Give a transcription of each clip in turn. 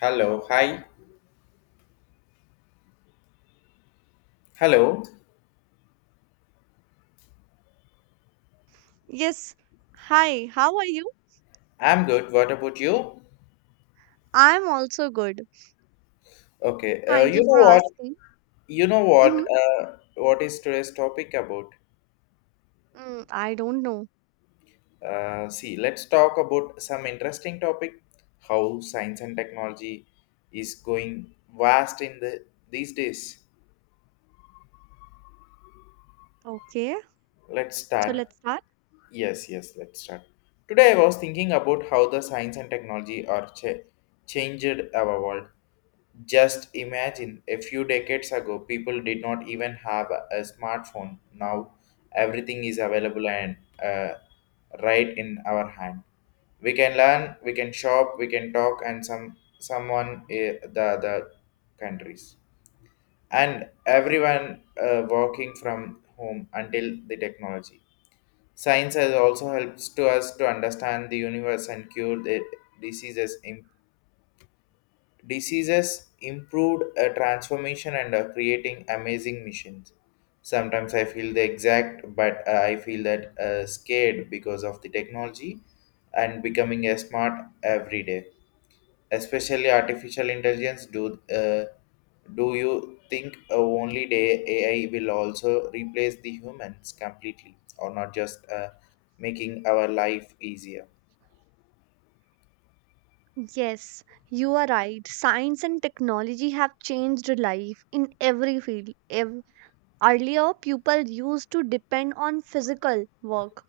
Hello, hi. Hello. Yes. Hi, how are you? I'm good. What about you? I'm also good. Okay. Thank You you for know what? asking. You know Mm-hmm. what? What is today's topic about? I don't know. See, let's talk about some interesting topic. How science and technology is going vast in these days. Okay, Let's so start. let's start. Yes, yes. Let's start. Today, I was thinking about how the science and technology are changed our world. Just imagine a few decades ago, people did not even have a smartphone. Now, everything is available and uh, right in our hand. We can learn, we can shop, we can talk, and someone the other countries. And everyone working from home until the technology. Science has also helps to us to understand the universe and cure the diseases diseases improved a transformation and are creating amazing missions. Sometimes I feel the exact, but I feel that scared because of the technology and becoming a smart every day, especially artificial intelligence. Do you think only day AI will also replace the humans completely, or not just making our life easier? Yes, you are right. Science and technology have changed life in every field. Earlier, people used to depend on physical work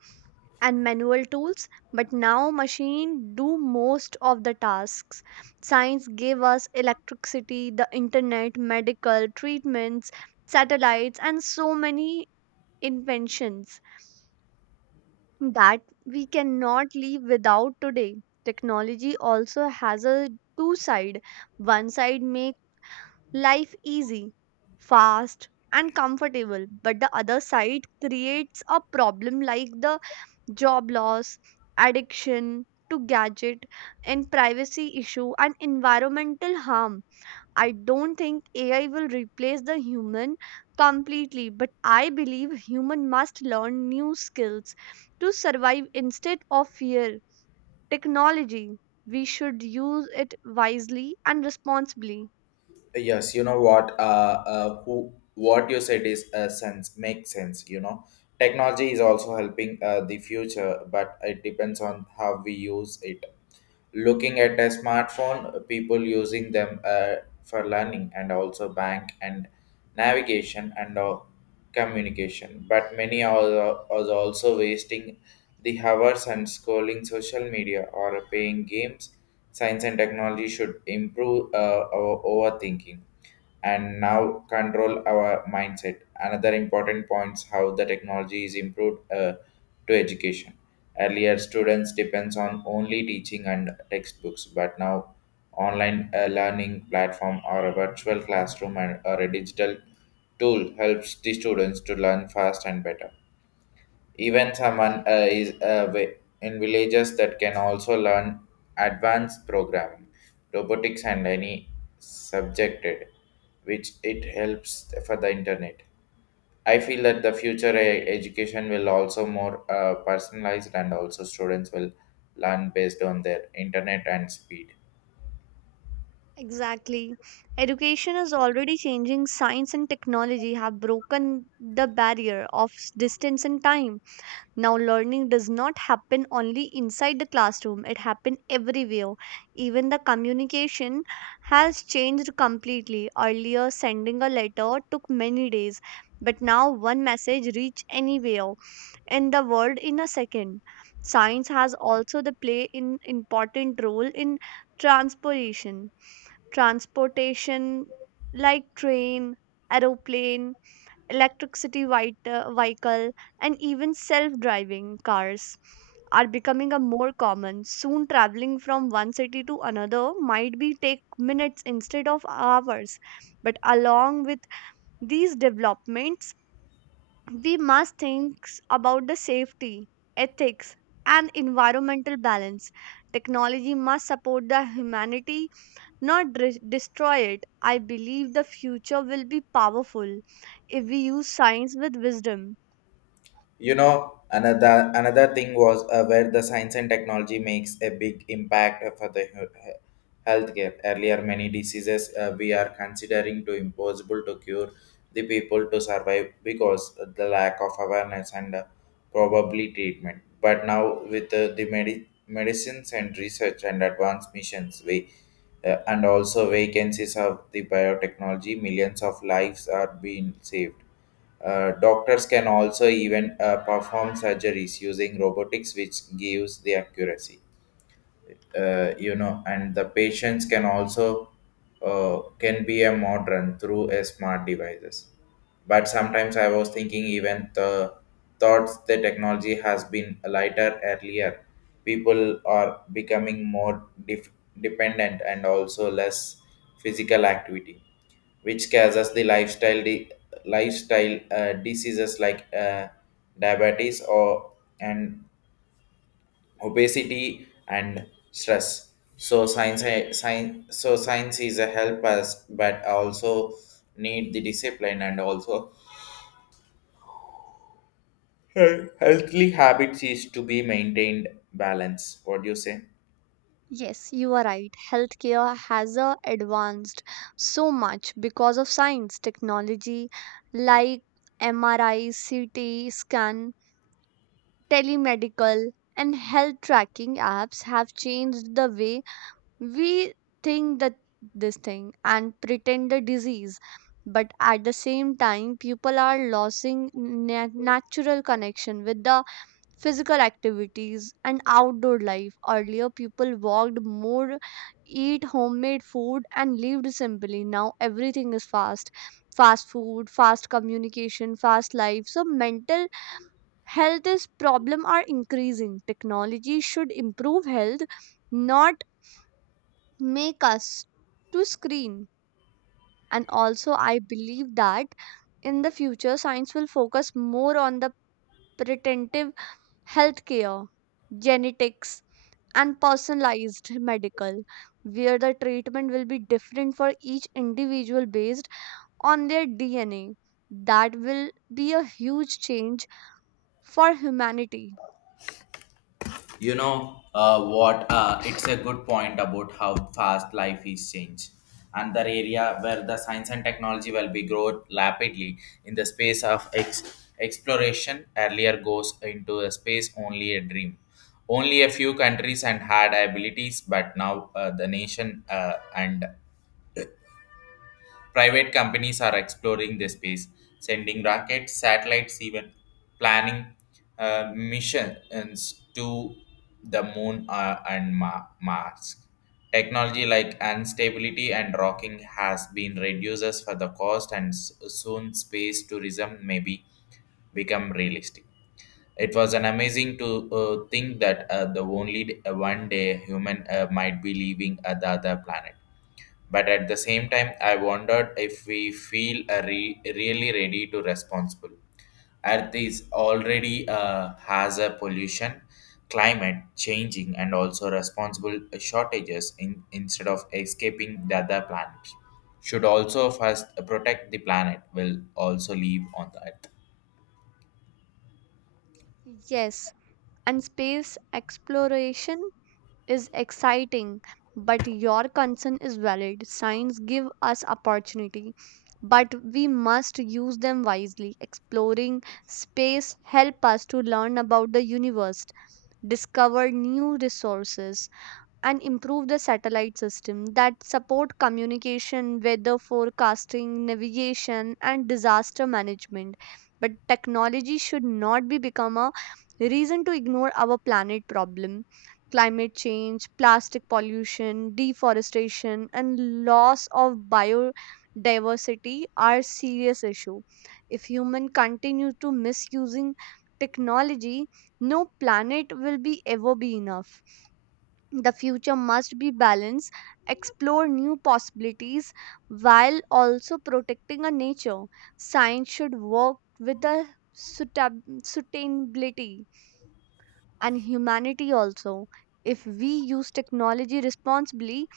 and manual tools, but now machine do most of the tasks. Science gave us electricity, the internet, medical treatments, satellites, and so many inventions that we cannot live without today. Technology also has a two side. One side make life easy, fast, and comfortable, but the other side creates a problem like the job loss, addiction to gadget, and privacy issue and environmental harm. I don't think AI will replace the human completely, but I believe human must learn new skills to survive instead of fear. Technology, we should use it wisely and responsibly. Yes, you know what? Who What you said is sense makes sense. You know, technology is also helping the future, but it depends on how we use it. Looking at a smartphone, people using them for learning and also bank and navigation and communication, but many are also wasting the hours and scrolling social media or playing games. Science and technology should improve our overthinking and now control our mindset. Another important points how the technology is improved to education. Earlier, students depends on only teaching and textbooks, but now online learning platform or a virtual classroom and or a digital tool helps the students to learn fast and better, even someone is in villages, that can also learn advanced programming, robotics, and any subjected, which it helps for the internet. I feel that the future education will also more personalized, and also students will learn based on their internet and speed. Exactly. Education is already changing. Science and technology have broken the barrier of distance and time. Now, learning does not happen only inside the classroom, it happens everywhere. Even the communication has changed completely. Earlier, sending a letter took many days, but now one message reach anywhere in the world in a second. Science has also the play in important role in transportation. Transportation like train, aeroplane, electricity vehicle, and even self-driving cars are becoming a more common. Soon traveling from one city to another might be take minutes instead of hours, but along with these developments we must think about the safety, ethics, and environmental balance. Technology must support the humanity, not destroy it. I believe the future will be powerful if we use science with wisdom. You know, another thing was, where the science and technology makes a big impact for the healthcare. Earlier, many diseases we are considering to impossible to cure the people to survive because the lack of awareness and probably treatment. But now, with the medicines and research and advanced missions, we and also vacancies of the biotechnology, millions of lives are being saved. Doctors can also even perform surgeries using robotics, which gives the accuracy, and the patients can also can be a modern through a smart devices. But sometimes I was thinking, even the thoughts the technology has been lighter. Earlier, people are becoming more dependent and also less physical activity, which causes the lifestyle lifestyle diseases, like diabetes or and obesity and stress. So science is a help us, but also need the discipline and also healthy habits is to be maintained balance. What do you say? Yes, you are right. Healthcare has advanced so much because of science, technology like MRI, CT scan, telemedical, and health tracking apps have changed the way we think that this thing and pretend the disease, but at the same time people are losing natural connection with the physical activities and outdoor life. Earlier people walked more, eat homemade food, and lived simply. Now everything is fast: fast food, fast communication, fast life. So mental health is problem are increasing. Technology should improve health, not make us to screen. And also, I believe that in the future, science will focus more on the preventive healthcare, genetics, and personalized medical, where the treatment will be different for each individual based on their DNA. That will be a huge change for humanity. You know what? It's a good point about how fast life is changed. And the area where the science and technology will be grow rapidly in the space of exploration. Earlier, goes into a space only a dream. Only a few countries and had abilities, but now the nation and private companies are exploring the space, sending rockets, satellites, even planning missions to the moon and Mars. Technology like instability and rocking has been reduces for the cost, and soon space tourism may be become realistic. It was an amazing to think that the only d- one day human might be leaving the other planet. But at the same time, I wondered if we feel a really ready to responsible. Earth is already has a pollution, climate changing, and also responsible shortages in, instead of escaping the other planet. Should also first protect the planet will also live on the earth. Yes, and space exploration is exciting, but your concern is valid. Signs give us opportunity, but we must use them wisely. Exploring space help us to learn about the universe, discover new resources, and improve the satellite system that support communication, weather forecasting, navigation, and disaster management. But technology should not be become a reason to ignore our planet problem. Climate change, plastic pollution, deforestation, and loss of biodiversity are serious issue. If humans continue to misusing technology, no planet will be ever be enough. The future must be balanced, explore new possibilities while also protecting our nature. Science should work with the sustainability and humanity also. If we use technology responsibly,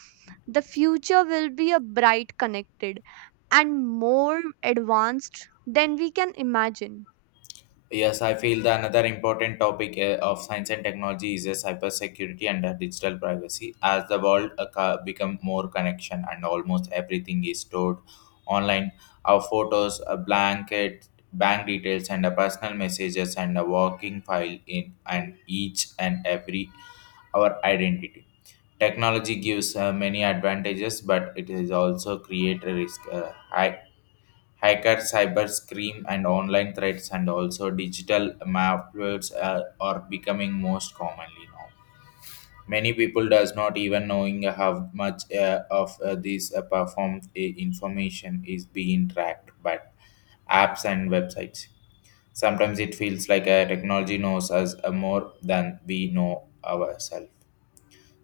the future will be a bright, connected, and more advanced than we can imagine. Yes, I feel the another important topic of science and technology is cybersecurity and digital privacy. As the world become more connection and almost everything is stored online, our photos, a blanket, bank details, and personal messages and a working file in and each and every our identity. Technology gives many advantages, but it is also create a risk. High hacker cyber scream and online threats and also digital malwares are becoming most commonly. Now many people does not even knowing how much of this performed information is being tracked by apps and websites. Sometimes it feels like technology knows us more than we know ourselves.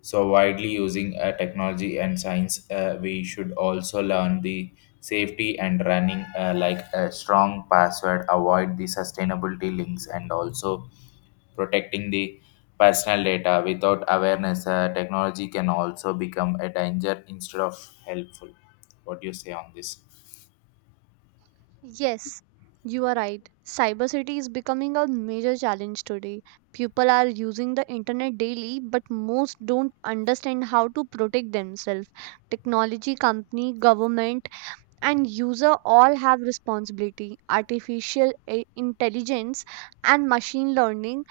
So widely using technology and science, we should also learn the safety and running, like a strong password, avoid the sustainability links, and also protecting the personal data. Without awareness, technology can also become a danger instead of helpful. What do you say on this? Yes, you are right. Cybersecurity is becoming a major challenge today. People are using the internet daily, but most don't understand how to protect themselves. Technology company, government, and user all have responsibility. Artificial intelligence and machine learning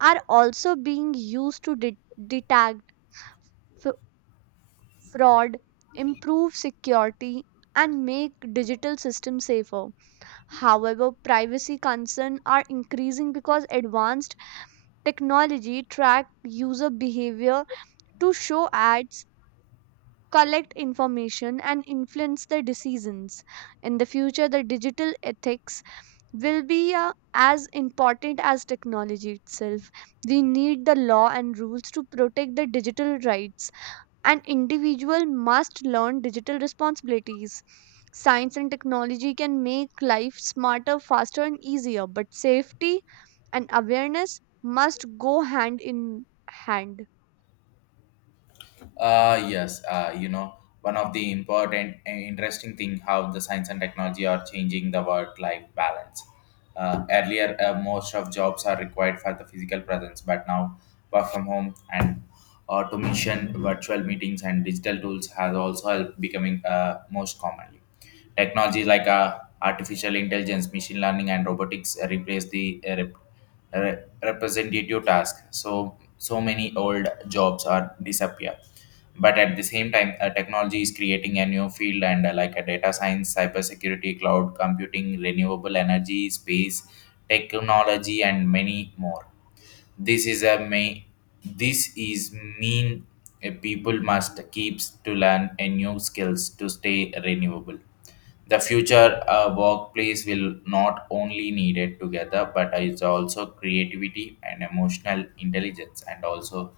are also being used to detect f- fraud, improve security, and make digital systems safer. However, privacy concerns are increasing because advanced technology track user behavior to show ads, collect information, and influence their decisions. In the future, the digital ethics will be as important as technology itself. We need the law and rules to protect the digital rights. An individual must learn digital responsibilities. Science and technology can make life smarter, faster, and easier, but safety and awareness must go hand in hand. Yes, one of the important and interesting thing how the science and technology are changing the work-life balance. Earlier, most of jobs are required for the physical presence, but now work from home and automation, virtual meetings, and digital tools has also helped becoming most commonly. Technology like artificial intelligence, machine learning, and robotics replace the representative task. So many old jobs are disappear, but at the same time technology is creating a new field, and like a data science, cybersecurity, cloud computing, renewable energy, space technology, and many more. This is a may this is mean, people must keeps to learn a new skills to stay renewable. The future workplace will not only need it together, but it's also creativity and emotional intelligence, and also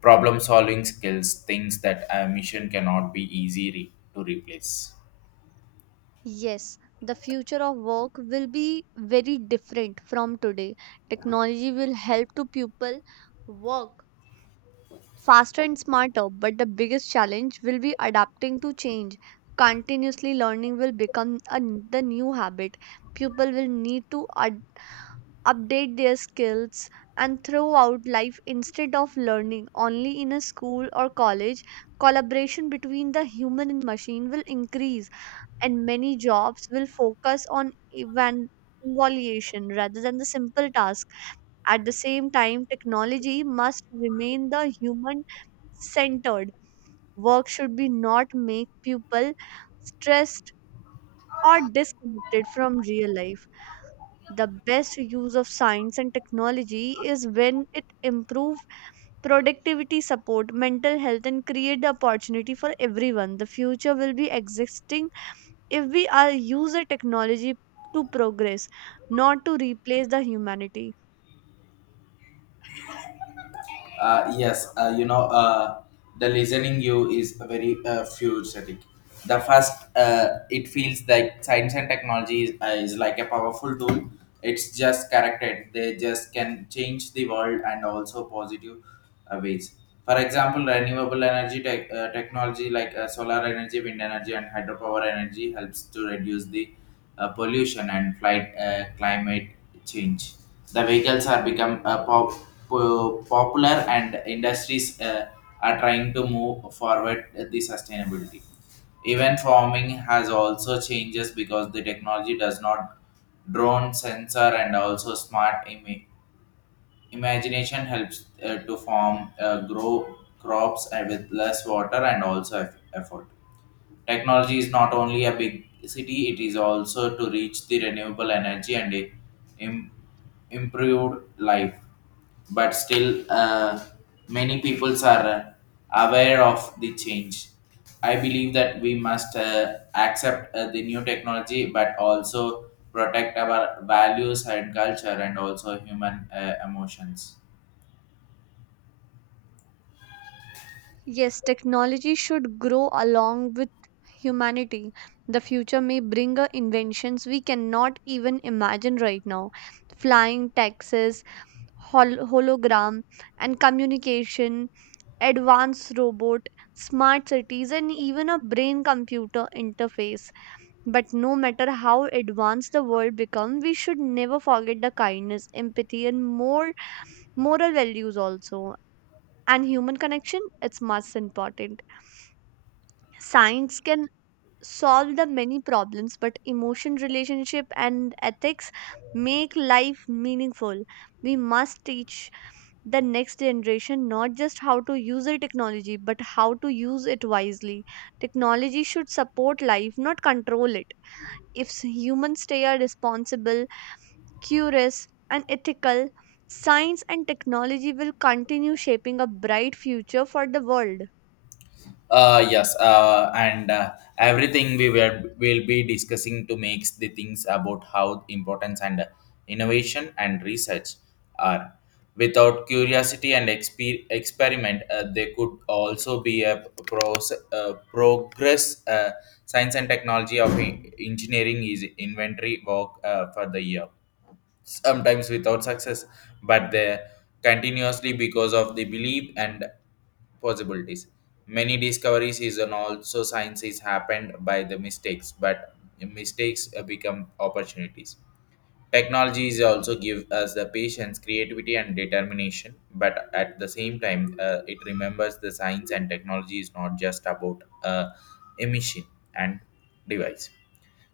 problem solving skills, things that a mission cannot be easy to replace. Yes, the future of work will be very different from today. Technology will help to people work faster and smarter, but the biggest challenge will be adapting to change. Continuously learning will become the new habit. People will need to update their skills and throughout life instead of learning only in a school or college. Collaboration between the human and machine will increase, and many jobs will focus on evan- evaluation rather than the simple task. At the same time, technology must remain the human centered. Work should be not make people stressed or disconnected from real life. The best use of science and technology is when it improve productivity, support mental health, and create the opportunity for everyone. The future will be existing if we are use a technology to progress, not to replace the humanity. Yes, the listening you is very futuristic. The first, it feels like science and technology is like a powerful tool. It's just corrected. They just can change the world and also positive ways. For example, renewable energy technology like solar energy, wind energy, and hydropower energy helps to reduce the pollution and flight climate change. The vehicles are become popular, and industries are trying to move forward the sustainability. Even farming has also changes because the technology does not drone sensor and also smart imagination helps to farm grow crops with less water and also effort. Technology is not only a big city, it is also to reach the renewable energy and a im- improved life. But still, many peoples are aware of the change. I believe that we must accept the new technology, but also protect our values and culture and also human emotions. Yes, technology should grow along with humanity. The future may bring inventions we cannot even imagine right now. Flying taxis, hologram, and communication, advanced robot, smart cities, and even a brain computer interface. But no matter how advanced the world become, we should never forget the kindness, empathy, and more moral values also. And human connection, it's most important. Science can solve the many problems, but emotion, relationship, and ethics make life meaningful. We must teach the next generation not just how to use the technology, but how to use it wisely. Technology should support life, not control it. If humans stay are responsible, curious, and ethical, science and technology will continue shaping a bright future for the world. Yes, and everything we were will be discussing to make the things about how importance and innovation and research are. Without curiosity and experiment, they could also be a progress. Science and technology of engineering is inventory work for the year, sometimes without success, but they continuously because of the belief and possibilities. Many discoveries is and also science is happened by the mistakes, but mistakes become opportunities. Technology is also give us the patience, creativity, and determination. But at the same time, it remembers the science and technology is not just about emission and device.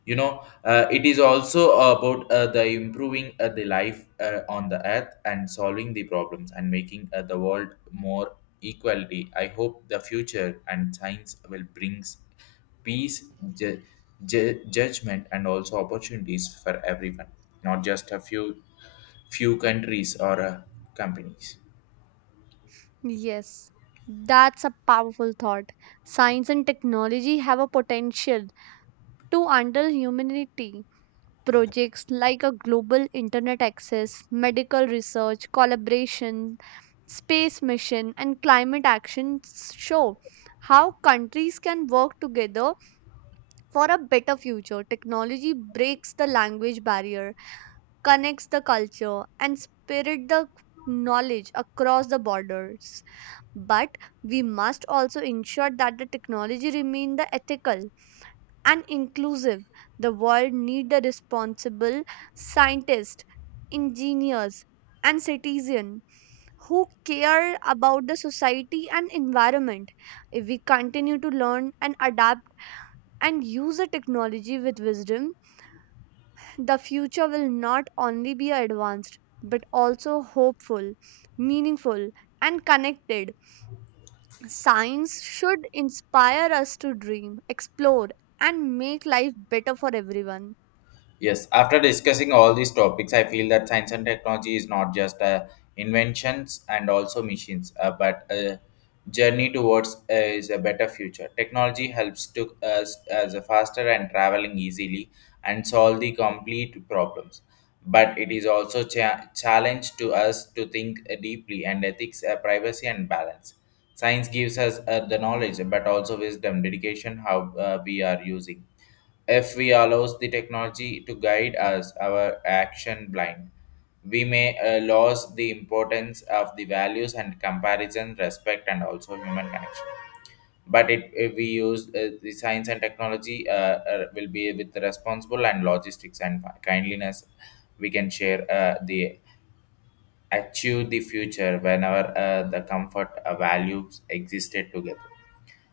You know, it is also about the improving the life on the earth, and solving the problems, and making the world more equality. I hope the future and science will brings peace, ju- judgment, and also opportunities for everyone, not just a few countries or companies. Yes, that's a powerful thought. Science and technology have a potential to handle humanity. Projects like a global internet access, medical research, collaboration, space mission, and climate action show how countries can work together for a better future. Technology breaks the language barrier, connects the culture, and spread the knowledge across the borders. But we must also ensure that the technology remain the ethical and inclusive. The world need the responsible scientists, engineers, and citizens who care about the society and environment. If we continue to learn and adapt and use the technology with wisdom, the future will not only be advanced but also hopeful, meaningful, and connected. Science should inspire us to dream, explore, and make life better for everyone. Yes, after discussing all these topics, I feel that science and technology is not just inventions and also machines, but a journey towards, is a better future. Technology helps to us as a faster and traveling easily, and solve the complete problems. But it is also challenge to us to think deeply and ethics, privacy, and balance. Science gives us the knowledge, but also wisdom, dedication, how we are using. If we allows the technology to guide us our action blind, we may lose the importance of the values and comparison, respect, and also human connection. But it, if we use the science and technology, will be with the responsible and logistics and kindliness. We can share the achieve the future whenever the comfort values existed together.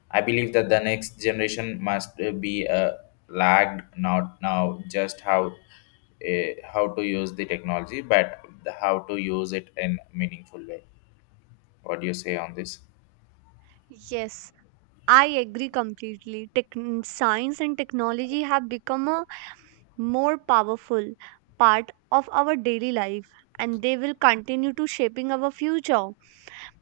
I believe that the next generation must be lagged not now just how to use the technology, but the, how to use it in meaningful way. What do you say on this? Yes, I agree completely. Science and technology have become a more powerful part of our daily life, and they will continue to shaping our future.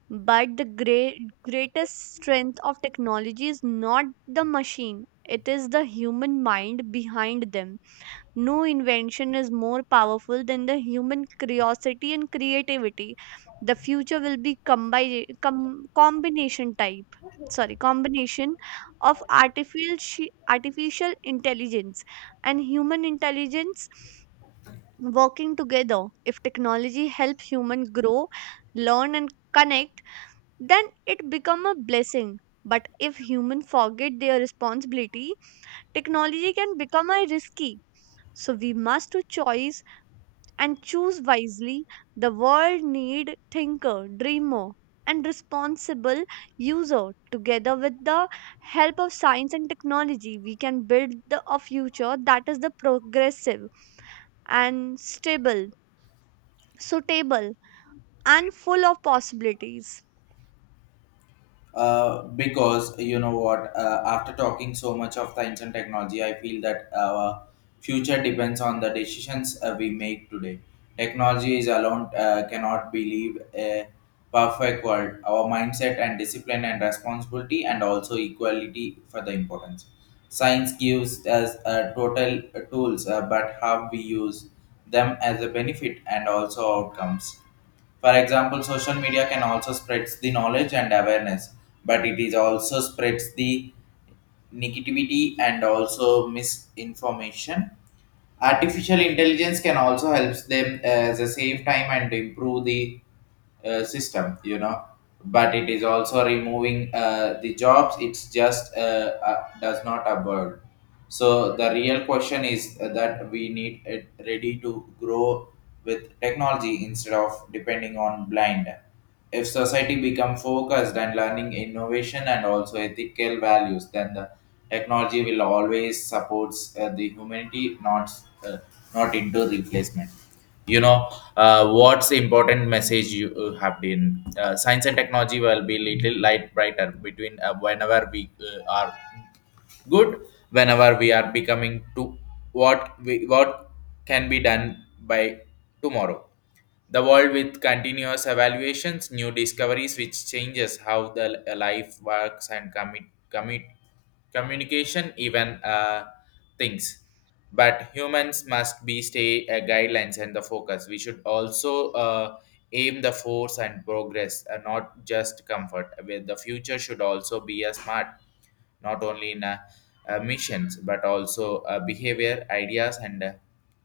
But the greatest strength of technology is not the machine, it is the human mind behind them. No invention is more powerful than the human curiosity and creativity. The future will be combination type. Sorry, combination of artificial intelligence and human intelligence working together. If technology help human grow, learn, and connect, then it become a blessing. But if humans forget their responsibility, technology can become a risky. So we must do choice and choose wisely. The world need thinker, dreamer, and responsible user. Together with the help of science and technology, we can build a future that is the progressive and stable, suitable, and full of possibilities. Because you know what, after talking so much of the ancient technology, I feel that our future depends on the decisions we make today. Technology is alone cannot believe a perfect world. Our mindset and discipline and responsibility and also equality for the importance. Science gives us total tools, but how we use them as a benefit and also outcomes. For example, social media can also spreads the knowledge and awareness, but it is also spreads the negativity and also misinformation. Artificial intelligence can also helps them as a save time and improve the system, you know. But it is also removing the jobs. It's just does not absorb. So the real question is that we need it ready to grow with technology instead of depending on blind. If society become focused and learning innovation and also ethical values, then the technology will always supports the humanity, uh, not into replacement. You know what's important message you have been. Science and technology will be little light brighter between whenever we are good whenever we are becoming to what can be done by tomorrow, the world with continuous evaluations, new discoveries, which changes how the life works and commit, communication, even things. But humans must be stay guidelines and the focus. We should also aim the force and progress, not just comfort. With the future should also be a smart, not only in missions but also behavior, ideas, and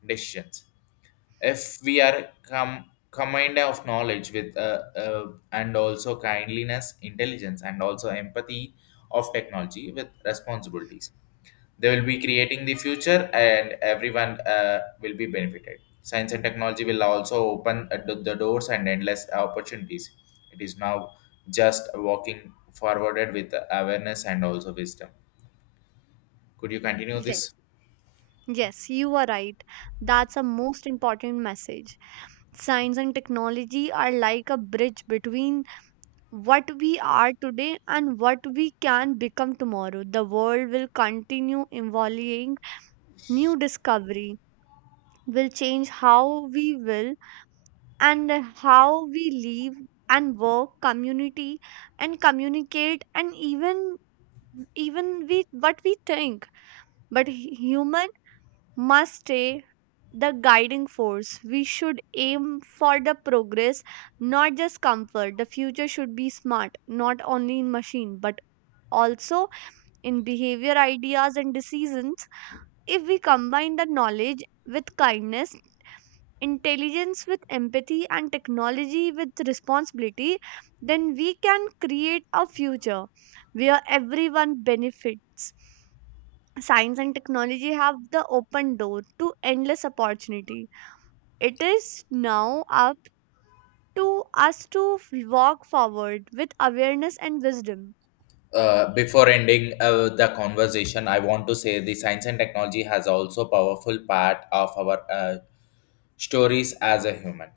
decisions. If combined of knowledge with and also kindliness intelligence and also empathy of technology with responsibilities, they will be creating the future and everyone will be benefited. Science and technology will also open the doors and endless opportunities. It is now just walking forwarded with awareness and also wisdom. Could you continue Yes. this? Yes, you are right. That's a most important message. Science and technology are like a bridge between what we are today and what we can become tomorrow. The world will continue evolving. New discovery will change how we will and how we live and work, community and communicate, and even we what we think. But human must stay the guiding force. We should aim for the progress, not just comfort. The future should be smart, not only in machine, but also in behavior, ideas, and decisions. If we combine the knowledge with kindness, intelligence with empathy, and technology with responsibility, then we can create a future where everyone benefits. Science and technology have the open door to endless opportunity. It is now up to us to walk forward with awareness and wisdom. Before ending the conversation, I want to say the science and technology has also powerful part of our stories as a human.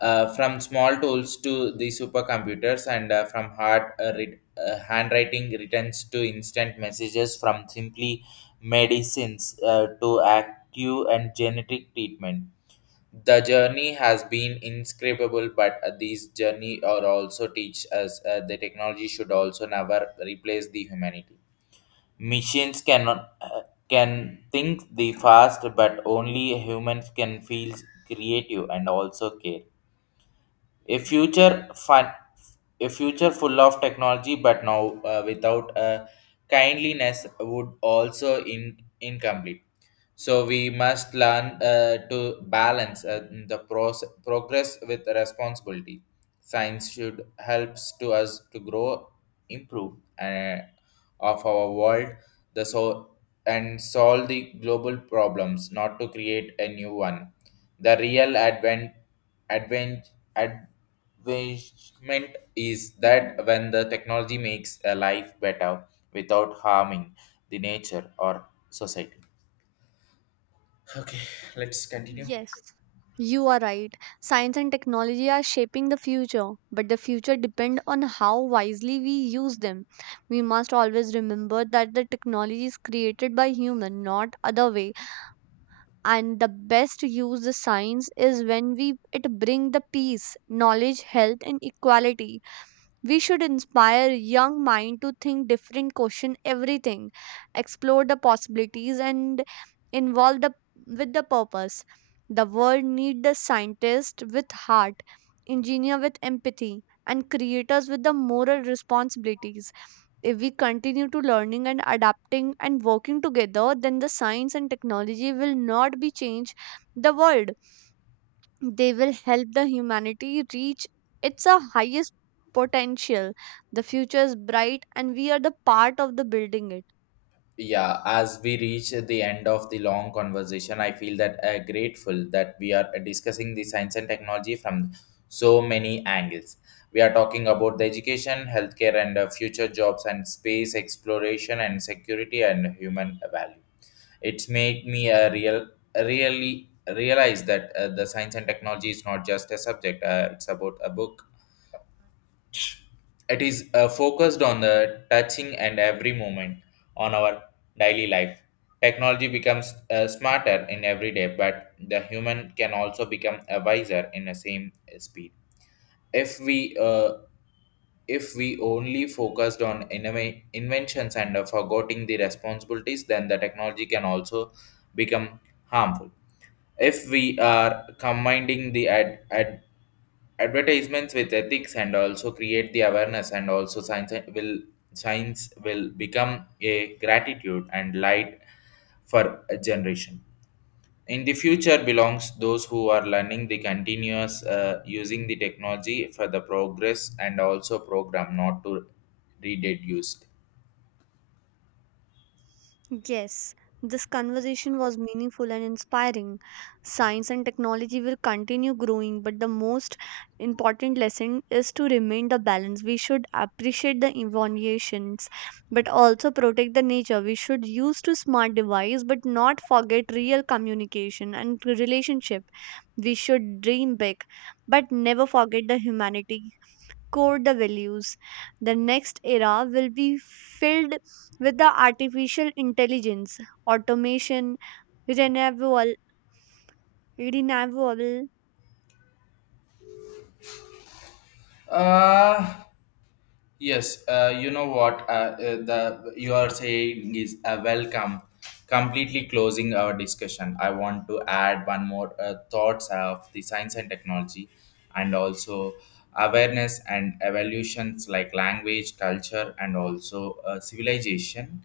From small tools to the supercomputers, and from hard handwriting returns to instant messages, from simply medicines to active and genetic treatment. The journey has been inscribable, but these journey are also teach us the technology should also never replace the humanity. Machines cannot can think the fast, but only humans can feel creative and also care. A future fun, a future full of technology, but now without kindliness would also in incomplete. So we must learn to balance progress with responsibility. Science should helps to us to grow, improve, uh, of our world the so- and solve the global problems, not to create a new one. The real advent, advent, advancement is that when the technology makes a life better without harming the nature or society. Okay, let's continue. Yes, you are right. Science and technology are shaping the future, but the future depends on how wisely we use them. We must always remember that the technology is created by human, not other way. And the best use the science is when we it bring the peace, knowledge, health, and equality. We should inspire young mind to think different, question everything, explore the possibilities, and involve the with the purpose. The world need the scientist with heart, engineer with empathy, and creators with the moral responsibilities. If we continue to learning and adapting and working together, then the science and technology will not be change the world, they will help the humanity reach its a highest potential. The future is bright, and we are the part of the building it. Yeah, as we reach the end of the long conversation, I feel that grateful that we are discussing the science and technology from so many angles. We are talking about the education, healthcare, and future jobs, and space exploration, and security, and human value. It's made me a real, really realize that the science and technology is not just a subject; it's about a book. It is focused on the touching and every moment on our daily life. Technology becomes smarter in every day, but the human can also become a wiser in the same speed. If we uh, if we only focused on inventions and forgetting the responsibilities, then the technology can also become harmful. If we are combining the ad- advantages advertisements with ethics and also create the awareness and also science will become a gratitude and light for a generation in the future belongs those who are learning the continuous using the technology for the progress and also program not to reduce. Used Yes, this conversation was meaningful and inspiring. Science and technology will continue growing, but the most important lesson is to remain the balance. We should appreciate the innovations, but also protect the nature. We should use to smart device, but not forget real communication and relationship. We should dream big, but never forget the humanity core the values. The next era will be filled with the artificial intelligence, automation, renewable renewable uh, Yes, you know what, the you are saying is welcome. Completely closing our discussion, I want to add one more thoughts of the science and technology, and also awareness and evolutions like language, culture, and also civilization,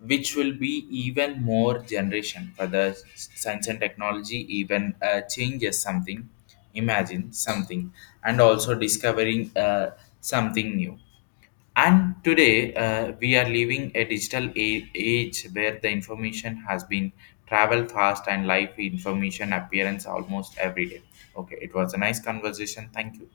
which will be even more generation for the science and technology even changes something, imagine something, and also discovering something new. And today, we are living a digital age where the information has been travel fast and live information appearance almost every day. Okay, it was a nice conversation. Thank you.